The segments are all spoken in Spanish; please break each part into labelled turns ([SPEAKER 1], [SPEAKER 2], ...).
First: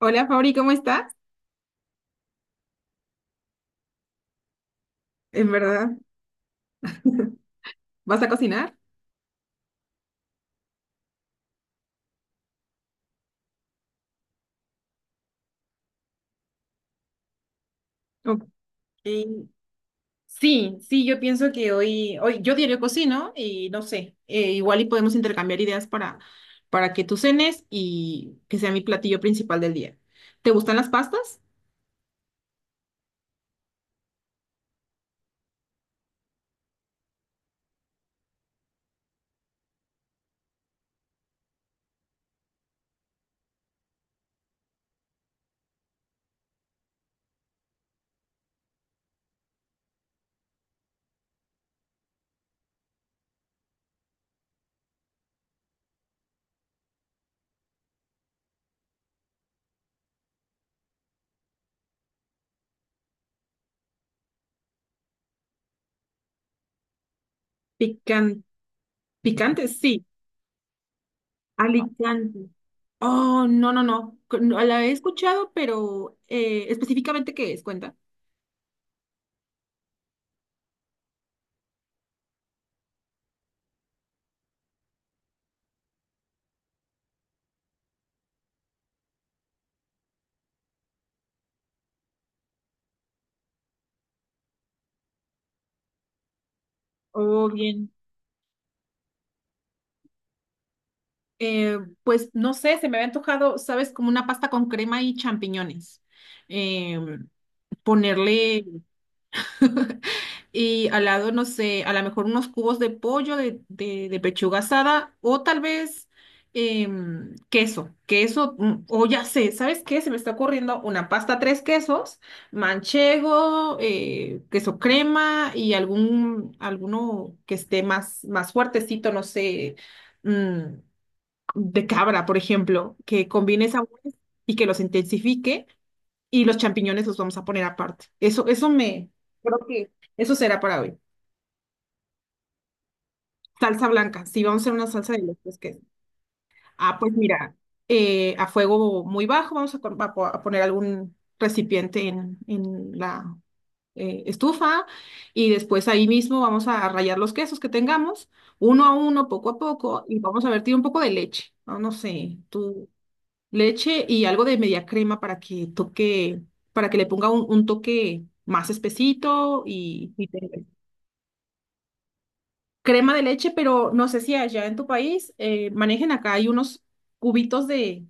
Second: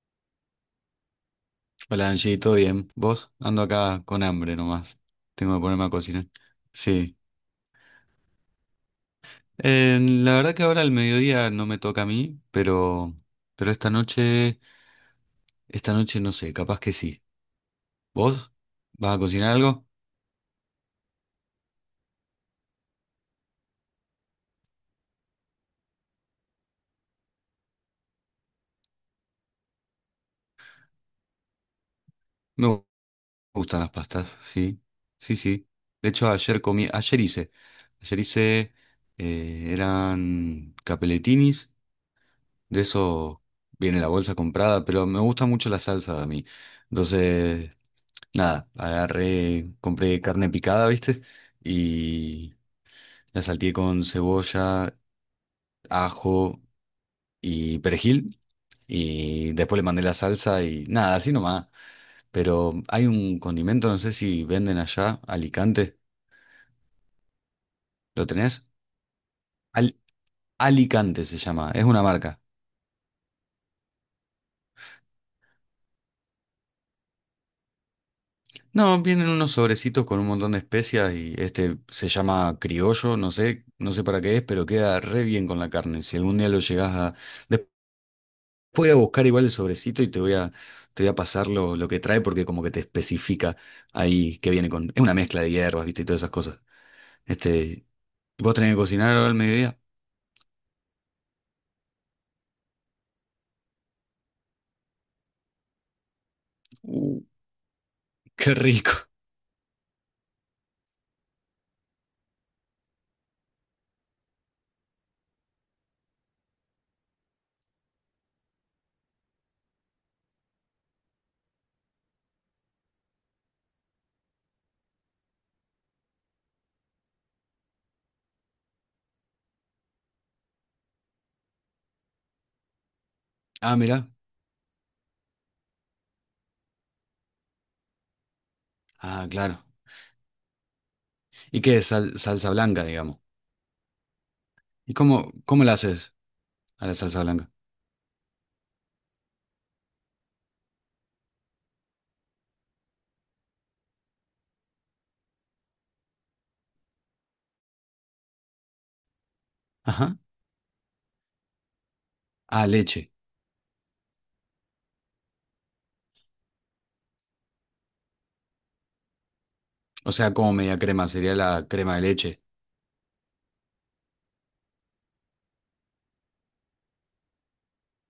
[SPEAKER 1] Hola Fabri, ¿cómo estás?
[SPEAKER 2] Hola Angie, ¿todo bien? ¿Vos? Ando acá con hambre nomás.
[SPEAKER 1] En
[SPEAKER 2] Tengo que ponerme a
[SPEAKER 1] verdad,
[SPEAKER 2] cocinar. Sí.
[SPEAKER 1] ¿vas a cocinar?
[SPEAKER 2] La verdad que ahora al mediodía no me toca a mí, pero esta noche no sé, capaz que sí.
[SPEAKER 1] Ok.
[SPEAKER 2] ¿Vos? ¿Vas a cocinar algo?
[SPEAKER 1] Sí, sí, yo pienso que hoy yo diario cocino y no sé, igual y podemos intercambiar ideas para que tú cenes y que sea mi platillo principal del día. ¿Te gustan las pastas?
[SPEAKER 2] Me gu- Gustan las pastas, sí. Sí, sí. De hecho, ayer hice, ayer hice, eran capelletinis, de eso viene la bolsa comprada, pero me gusta mucho la salsa a mí. Entonces, nada, agarré, compré carne picada, ¿viste? Y la salteé con cebolla, ajo y perejil. Y después le mandé la salsa y nada, así nomás. Pero hay un condimento, no sé si venden allá, Alicante. ¿Lo
[SPEAKER 1] Pican-
[SPEAKER 2] tenés?
[SPEAKER 1] Picantes,
[SPEAKER 2] Al-
[SPEAKER 1] sí.
[SPEAKER 2] Alicante se llama, es una marca.
[SPEAKER 1] Alicante. Oh, no, no, no, no, la he escuchado, pero específicamente ¿qué es? Cuenta.
[SPEAKER 2] No, vienen unos sobrecitos con un montón de especias y este se llama criollo, no sé, no sé para qué es, pero queda re bien con la carne. Si algún día lo llegás a... Voy a buscar igual el sobrecito y te voy a pasar lo que trae porque como que te especifica ahí que viene con... Es una mezcla de hierbas, viste, y todas esas cosas.
[SPEAKER 1] Oh,
[SPEAKER 2] Este,
[SPEAKER 1] bien.
[SPEAKER 2] ¿vos tenés que cocinar ahora al mediodía?
[SPEAKER 1] Pues no sé, se me había antojado, ¿sabes? Como una pasta con crema y champiñones. Eh,
[SPEAKER 2] Uh, qué
[SPEAKER 1] ponerle
[SPEAKER 2] rico.
[SPEAKER 1] Y al lado, no sé, a lo mejor unos cubos de pollo, de pechuga asada o tal vez queso, o ya sé, ¿sabes qué? Se me está ocurriendo una pasta tres quesos: manchego, queso crema y alguno que esté más fuertecito, no sé. mm, de cabra, por ejemplo, que combine
[SPEAKER 2] Ah, mirá.
[SPEAKER 1] sabores y que los intensifique, y los champiñones los vamos a poner aparte.
[SPEAKER 2] Ah, claro.
[SPEAKER 1] Creo que eso será para hoy.
[SPEAKER 2] ¿Y qué es salsa blanca, digamos?
[SPEAKER 1] Salsa blanca, sí, vamos a hacer una
[SPEAKER 2] ¿Y
[SPEAKER 1] salsa de los tres
[SPEAKER 2] cómo la
[SPEAKER 1] quesos.
[SPEAKER 2] haces a la
[SPEAKER 1] Ah, pues
[SPEAKER 2] salsa blanca?
[SPEAKER 1] mira, a fuego muy bajo vamos a, con- a po- a poner algún recipiente en la estufa, y después ahí mismo vamos a rallar los quesos que tengamos, uno a uno, poco a poco,
[SPEAKER 2] Ajá.
[SPEAKER 1] y vamos a vertir un poco de leche. No, no sé,
[SPEAKER 2] Ah,
[SPEAKER 1] tú.
[SPEAKER 2] leche.
[SPEAKER 1] Leche y algo de media crema para que toque, para que le ponga un toque más espesito.
[SPEAKER 2] O sea, como media crema, sería la crema de leche.
[SPEAKER 1] Crema de leche, pero no sé si allá en tu país manejen, acá hay unos cubitos de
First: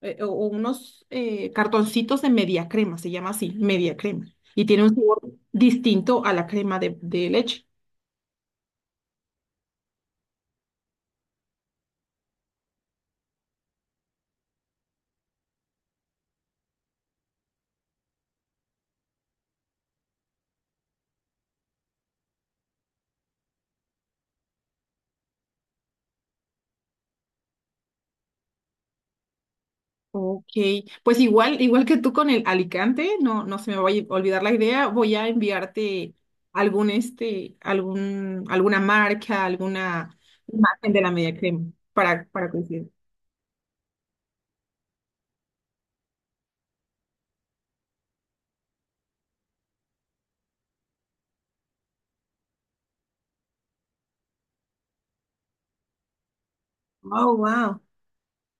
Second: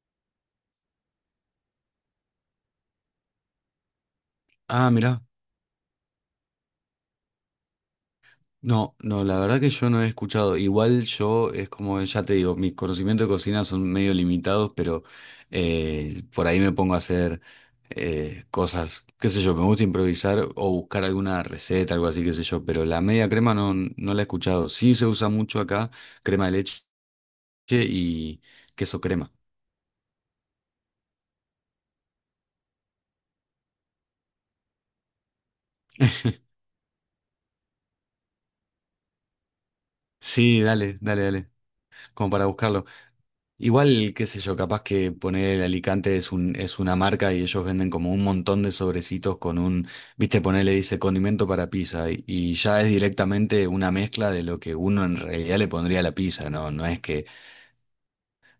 [SPEAKER 1] o unos cartoncitos de media crema, se llama así, media crema, y tiene
[SPEAKER 2] Ah,
[SPEAKER 1] un sabor
[SPEAKER 2] mirá.
[SPEAKER 1] distinto a la crema de leche.
[SPEAKER 2] No, no, la verdad que yo no he escuchado. Igual yo, es como ya te digo, mis conocimientos de cocina son medio limitados, pero por ahí me pongo a hacer cosas, qué sé yo, me gusta improvisar o buscar alguna receta, algo así, qué sé yo, pero la media crema no, no la he escuchado. Sí se usa mucho acá, crema de leche y queso crema.
[SPEAKER 1] Ok, pues igual, igual que tú con el Alicante, no, no se me vaya a olvidar la idea, voy a enviarte alguna marca, alguna
[SPEAKER 2] Sí,
[SPEAKER 1] imagen
[SPEAKER 2] dale,
[SPEAKER 1] de la
[SPEAKER 2] dale,
[SPEAKER 1] media
[SPEAKER 2] dale,
[SPEAKER 1] crema para,
[SPEAKER 2] como para
[SPEAKER 1] para
[SPEAKER 2] buscarlo.
[SPEAKER 1] coincidir.
[SPEAKER 2] Igual, qué sé yo, capaz que poner el Alicante es un, es una marca y ellos venden como un montón de sobrecitos con un, viste, ponerle dice condimento para pizza y ya es directamente una mezcla de lo que uno en realidad le pondría a la pizza, ¿no? No es que,
[SPEAKER 1] Oh, wow.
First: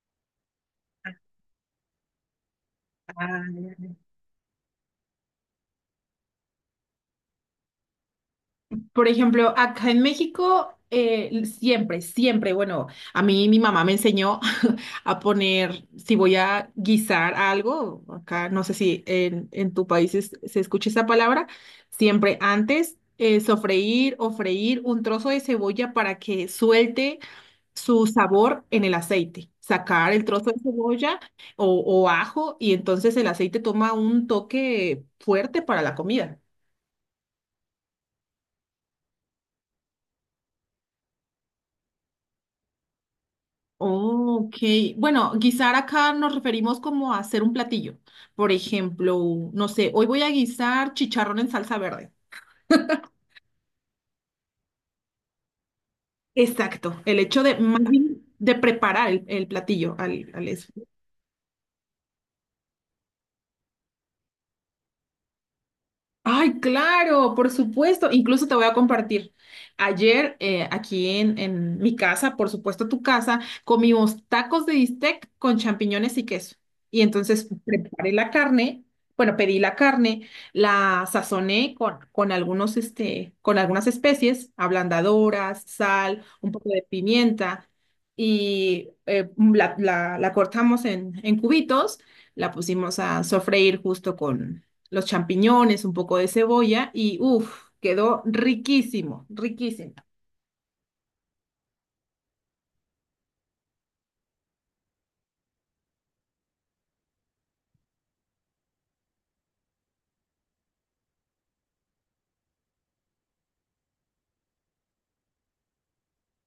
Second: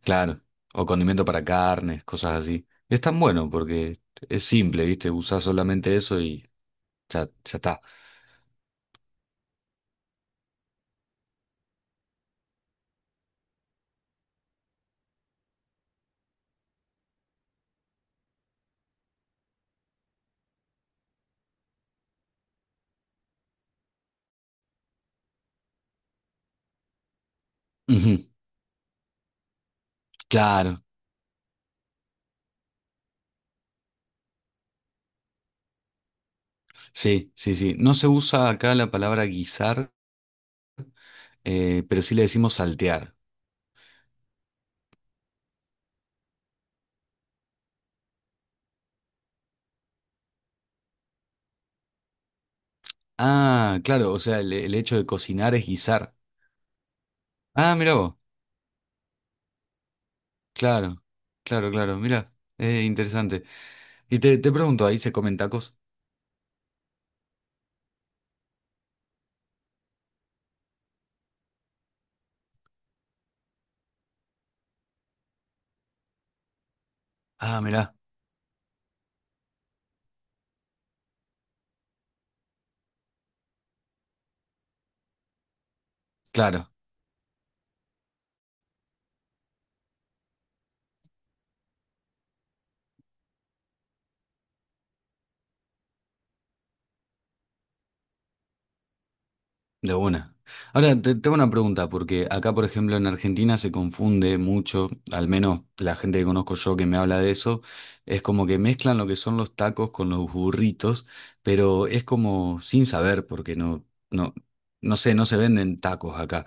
[SPEAKER 2] claro, o condimento para carnes, cosas así. Es tan bueno porque es simple, viste, usás solamente eso y ya, ya está.
[SPEAKER 1] Por ejemplo, acá en México, bueno, a mí mi mamá me enseñó a poner, si voy a guisar algo, acá no sé si en tu país se escucha esa palabra, siempre antes sofreír o freír un trozo de cebolla para que suelte su
[SPEAKER 2] Ujú.
[SPEAKER 1] sabor en el aceite. Sacar el trozo de
[SPEAKER 2] Claro,
[SPEAKER 1] cebolla o ajo, y entonces el aceite toma un toque fuerte para la comida.
[SPEAKER 2] sí, sí, sí. No se usa acá la palabra guisar, pero sí le decimos saltear.
[SPEAKER 1] Ok, bueno, guisar acá nos referimos como a hacer un platillo. Por ejemplo, no sé, hoy voy a guisar chicharrón en salsa verde.
[SPEAKER 2] Ah, claro, o sea, el hecho de cocinar es guisar.
[SPEAKER 1] Exacto, el hecho de,
[SPEAKER 2] Ah,
[SPEAKER 1] más
[SPEAKER 2] mira vos,
[SPEAKER 1] bien, de preparar el platillo al eso.
[SPEAKER 2] claro, claro, claro, mira, interesante. Y te pregunto, ¿ahí se comen tacos?
[SPEAKER 1] Ay, claro, por supuesto. Incluso te voy a compartir. Ayer, aquí en mi casa, por supuesto tu casa, comimos tacos de bistec con champiñones y queso. Y entonces
[SPEAKER 2] Ah, mira,
[SPEAKER 1] preparé la carne, bueno, pedí la carne, la sazoné con con algunas especies, ablandadoras, sal, un poco
[SPEAKER 2] claro.
[SPEAKER 1] de pimienta, y la cortamos en cubitos, la pusimos a sofreír justo los champiñones, un poco de cebolla y uff, quedó riquísimo, riquísimo.
[SPEAKER 2] De una. Ahora, te tengo una pregunta, porque acá, por ejemplo, en Argentina se confunde mucho, al menos la gente que conozco yo que me habla de eso, es como que mezclan lo que son los tacos con los burritos, pero es como sin saber, porque no, no, no sé, no se venden tacos acá.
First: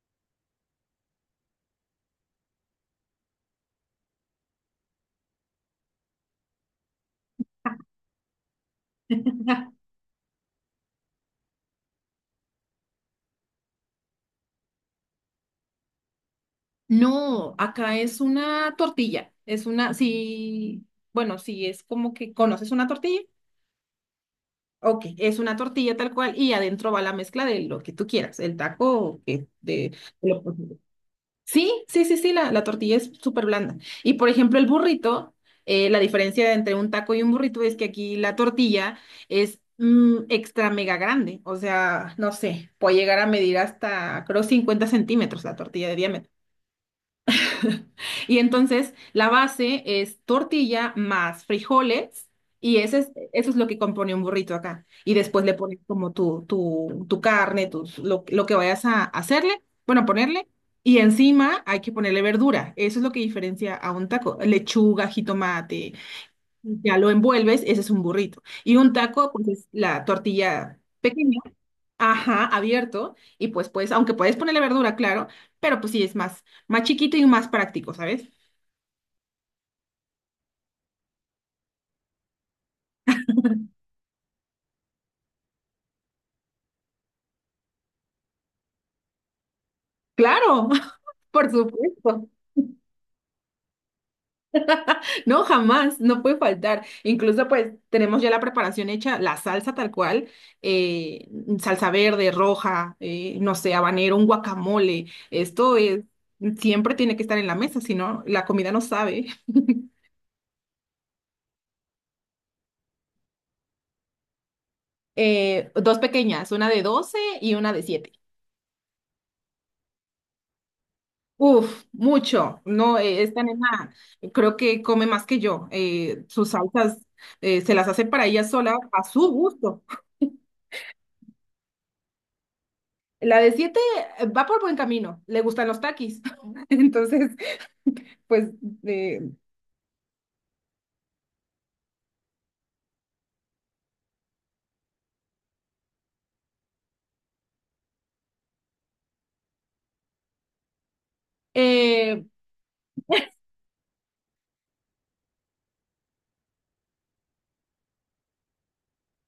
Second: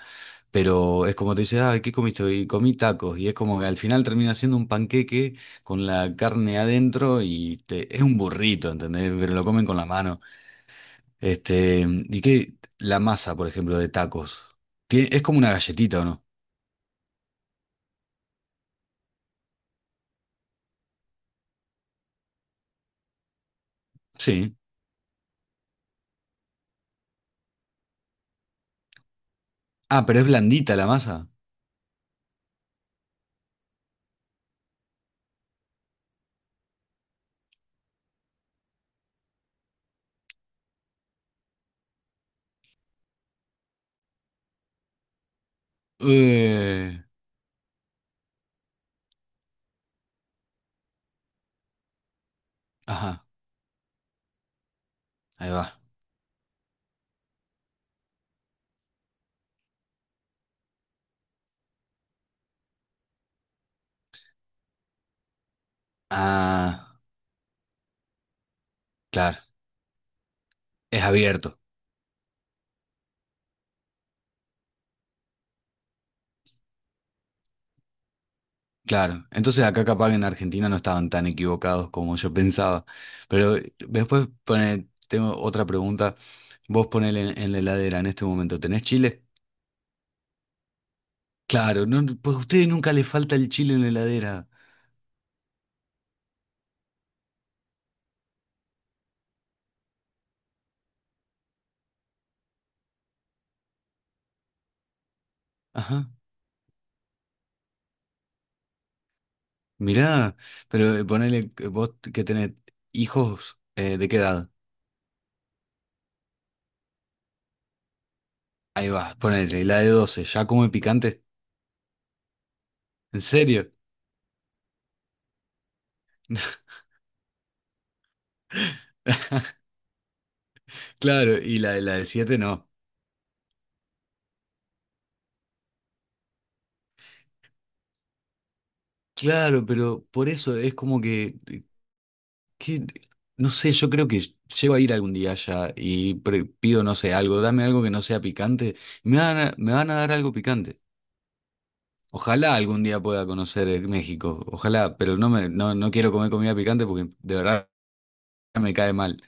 [SPEAKER 2] Pero es como te dice, ay, ¿qué comiste hoy? Y comí tacos. Y es como que al final termina siendo un panqueque con la carne adentro y es un burrito, ¿entendés? Pero lo comen con la mano. Este, ¿y qué? La masa, por ejemplo, de tacos. Es como una galletita, ¿o no?
[SPEAKER 1] No, acá es una tortilla, sí, bueno, sí, es como que conoces una tortilla.
[SPEAKER 2] Sí.
[SPEAKER 1] Ok, es una tortilla tal cual, y adentro va la mezcla de lo que tú quieras, el taco, que de,
[SPEAKER 2] Ah, pero es
[SPEAKER 1] de lo-
[SPEAKER 2] blandita la masa.
[SPEAKER 1] Sí, sí, sí, sí, la tortilla es súper blanda. Y por ejemplo, el burrito, la diferencia entre un taco y un burrito es que aquí la tortilla es extra mega grande. O sea, no sé, puede llegar a medir hasta, creo, 50 centímetros la tortilla de diámetro.
[SPEAKER 2] Eh,
[SPEAKER 1] Y entonces la base es tortilla más frijoles, y
[SPEAKER 2] ajá,
[SPEAKER 1] eso es lo que compone un burrito acá. Y después
[SPEAKER 2] ahí
[SPEAKER 1] le pones
[SPEAKER 2] va.
[SPEAKER 1] como tu carne, lo que vayas a hacerle, bueno, a ponerle. Y encima hay que ponerle verdura. Eso es lo que diferencia a un taco. Lechuga, jitomate, ya
[SPEAKER 2] Ah,
[SPEAKER 1] lo envuelves, ese es un burrito. Y un taco,
[SPEAKER 2] claro.
[SPEAKER 1] pues es la tortilla
[SPEAKER 2] Es
[SPEAKER 1] pequeña,
[SPEAKER 2] abierto.
[SPEAKER 1] ajá, abierto. Y pues, aunque puedes ponerle verdura, claro, pero pues sí es más chiquito y más práctico, ¿sabes?
[SPEAKER 2] Claro. Entonces acá capaz que en Argentina no estaban tan equivocados como yo pensaba. Pero después pone, tengo otra pregunta. Vos ponele en la heladera en este momento. ¿Tenés chile?
[SPEAKER 1] Claro, por
[SPEAKER 2] Claro, no,
[SPEAKER 1] supuesto.
[SPEAKER 2] pues a ustedes nunca les falta el chile en la heladera.
[SPEAKER 1] No, jamás, no puede faltar. Incluso pues tenemos ya la preparación hecha, la salsa tal cual, eh, salsa verde, roja, no sé, habanero, un guacamole. Esto es,
[SPEAKER 2] Ajá.
[SPEAKER 1] siempre tiene que estar en la mesa, si no, la comida no sabe.
[SPEAKER 2] Mirá, pero ponele que vos que tenés hijos, ¿de qué edad?
[SPEAKER 1] Dos pequeñas, una de 12 y una de 7.
[SPEAKER 2] Ahí va, ponele, la de 12, ¿ya come picante?
[SPEAKER 1] Uf, mucho. No,
[SPEAKER 2] ¿En
[SPEAKER 1] esta
[SPEAKER 2] serio?
[SPEAKER 1] nena creo que come más que yo. Sus salsas se las hace para ella sola a su gusto.
[SPEAKER 2] Claro, y la de 7, no.
[SPEAKER 1] La de 7 va por buen camino, le gustan los taquis. Entonces, pues, eh,
[SPEAKER 2] Claro, pero por eso es como que, que- no sé, yo creo que llego a ir algún día allá y pido, no sé, algo, dame algo que no sea picante, me van a dar algo picante.
[SPEAKER 1] eh,
[SPEAKER 2] Ojalá algún día pueda conocer México, ojalá, pero no me, no, no quiero comer comida picante porque de verdad me cae mal.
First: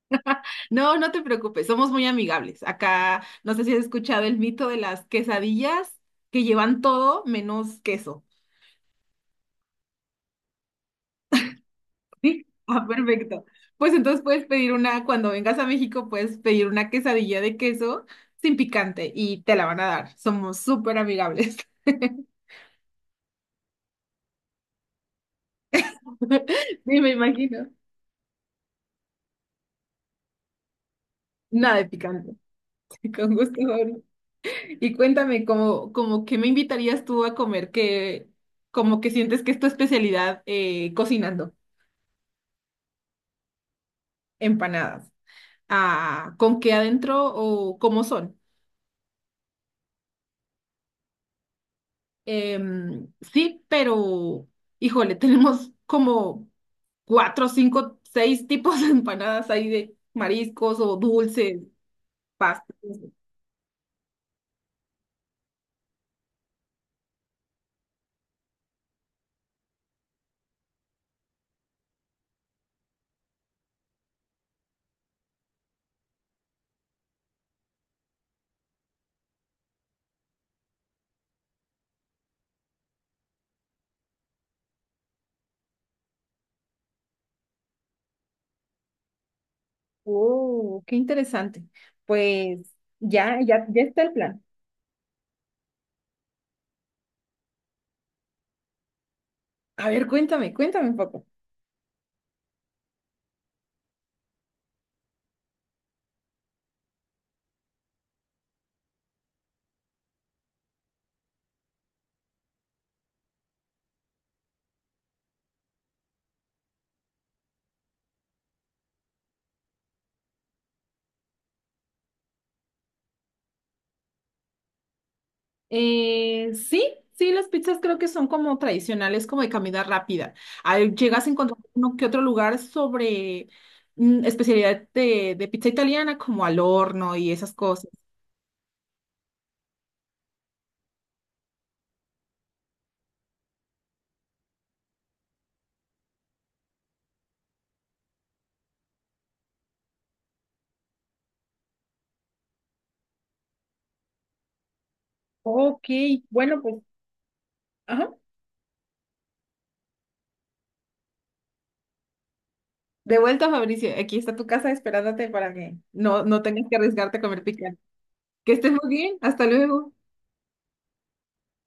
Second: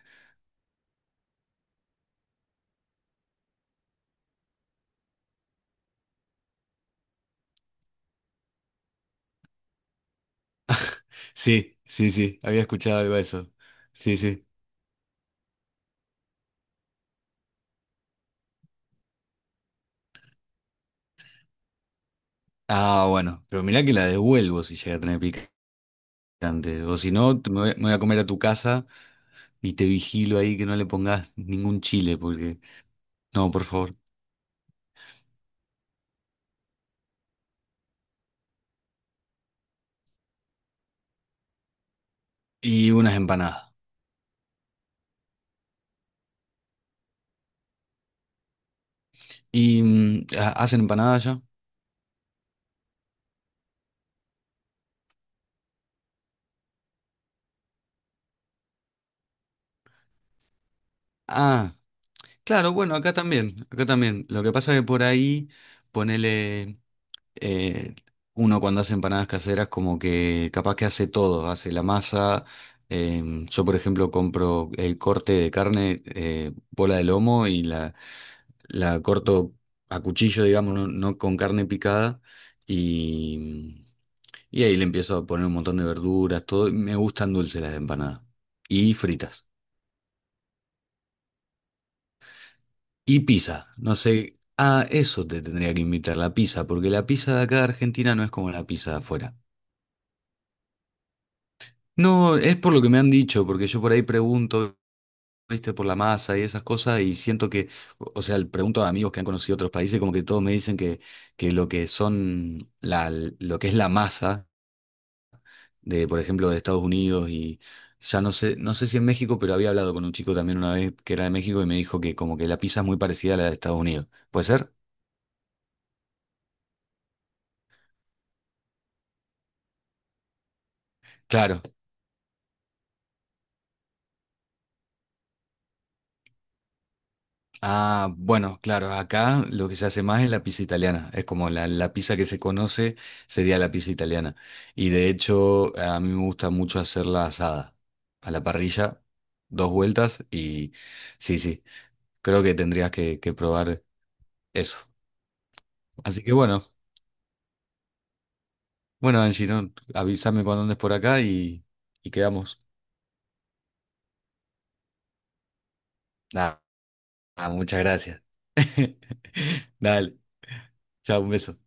[SPEAKER 1] no, no te preocupes, somos muy amigables. Acá, no sé si has escuchado el mito de las quesadillas, que llevan todo menos queso.
[SPEAKER 2] Sí, sí, sí,
[SPEAKER 1] Sí.
[SPEAKER 2] había
[SPEAKER 1] Ah,
[SPEAKER 2] escuchado algo de
[SPEAKER 1] perfecto.
[SPEAKER 2] eso.
[SPEAKER 1] Pues
[SPEAKER 2] Sí,
[SPEAKER 1] entonces puedes
[SPEAKER 2] sí.
[SPEAKER 1] pedir una, cuando vengas a México, puedes pedir una quesadilla de queso sin picante y te la van a dar. Somos súper amigables.
[SPEAKER 2] Ah, bueno, pero mirá que la devuelvo si llega a tener picante. O
[SPEAKER 1] Sí, me
[SPEAKER 2] si no,
[SPEAKER 1] imagino.
[SPEAKER 2] me voy a comer a tu casa y te vigilo ahí que no le pongas
[SPEAKER 1] Nada
[SPEAKER 2] ningún
[SPEAKER 1] de
[SPEAKER 2] chile,
[SPEAKER 1] picante.
[SPEAKER 2] porque...
[SPEAKER 1] Con
[SPEAKER 2] No,
[SPEAKER 1] gusto,
[SPEAKER 2] por favor.
[SPEAKER 1] Gabriel. Y cuéntame, como que me invitarías tú a comer, que como que sientes que es tu especialidad cocinando
[SPEAKER 2] Y unas empanadas.
[SPEAKER 1] empanadas. Ah, ¿con qué adentro o cómo son?
[SPEAKER 2] ¿Y hacen empanadas ya?
[SPEAKER 1] Sí, pero, híjole, tenemos como cuatro, cinco, seis tipos de empanadas ahí, de mariscos o dulces,
[SPEAKER 2] Ah, claro,
[SPEAKER 1] pastas.
[SPEAKER 2] bueno, acá también, acá también. Lo que pasa es que por ahí, ponele, eh, uno cuando hace empanadas caseras como que capaz que hace todo, hace la masa. Em, yo, por ejemplo, compro el corte de carne, bola de lomo y la corto a cuchillo, digamos, no, no con carne picada. Y, y ahí le empiezo a poner un montón de verduras, todo. Me gustan dulces las empanadas. Y fritas.
[SPEAKER 1] Oh, qué interesante. Pues
[SPEAKER 2] Y
[SPEAKER 1] ya, ya,
[SPEAKER 2] pizza,
[SPEAKER 1] ya
[SPEAKER 2] no
[SPEAKER 1] está el
[SPEAKER 2] sé,
[SPEAKER 1] plan.
[SPEAKER 2] a eso te tendría que invitar, la pizza, porque la pizza de acá de Argentina no es como la pizza de afuera.
[SPEAKER 1] A ver, cuéntame, cuéntame un poco.
[SPEAKER 2] No, es por lo que me han dicho, porque yo por ahí pregunto, viste, por la masa y esas cosas, y siento que, o sea, le pregunto a amigos que han conocido otros países, como que todos me dicen que lo que son lo que es la masa de, por ejemplo, de Estados Unidos y ya no sé, no sé si en México, pero había hablado con un chico también una vez que era de México y me dijo que como que la pizza es muy parecida a la de Estados Unidos. ¿Puede ser?
[SPEAKER 1] Sí, sí, las pizzas creo que son como tradicionales, como de comida rápida. Ahí llegas a encontrar
[SPEAKER 2] Claro.
[SPEAKER 1] uno que otro lugar sobre especialidad de pizza italiana, como al horno y esas cosas.
[SPEAKER 2] Ah, bueno, claro, acá lo que se hace más es la pizza italiana, es como la pizza que se conoce sería la pizza italiana. Y de hecho a mí me gusta mucho hacerla asada, a la parrilla, dos vueltas y sí, sí, creo que tendrías que probar eso.
[SPEAKER 1] Ok,
[SPEAKER 2] Así que
[SPEAKER 1] bueno,
[SPEAKER 2] bueno,
[SPEAKER 1] pues, ajá.
[SPEAKER 2] bueno Angie, ¿no?, avísame cuando andes por acá y quedamos.
[SPEAKER 1] De vuelta, Fabricio, aquí está tu casa esperándote para que no
[SPEAKER 2] Nada,
[SPEAKER 1] tengas que arriesgarte a comer picante.
[SPEAKER 2] muchas gracias.
[SPEAKER 1] Que estés muy bien, hasta luego.
[SPEAKER 2] Dale, chao, un beso.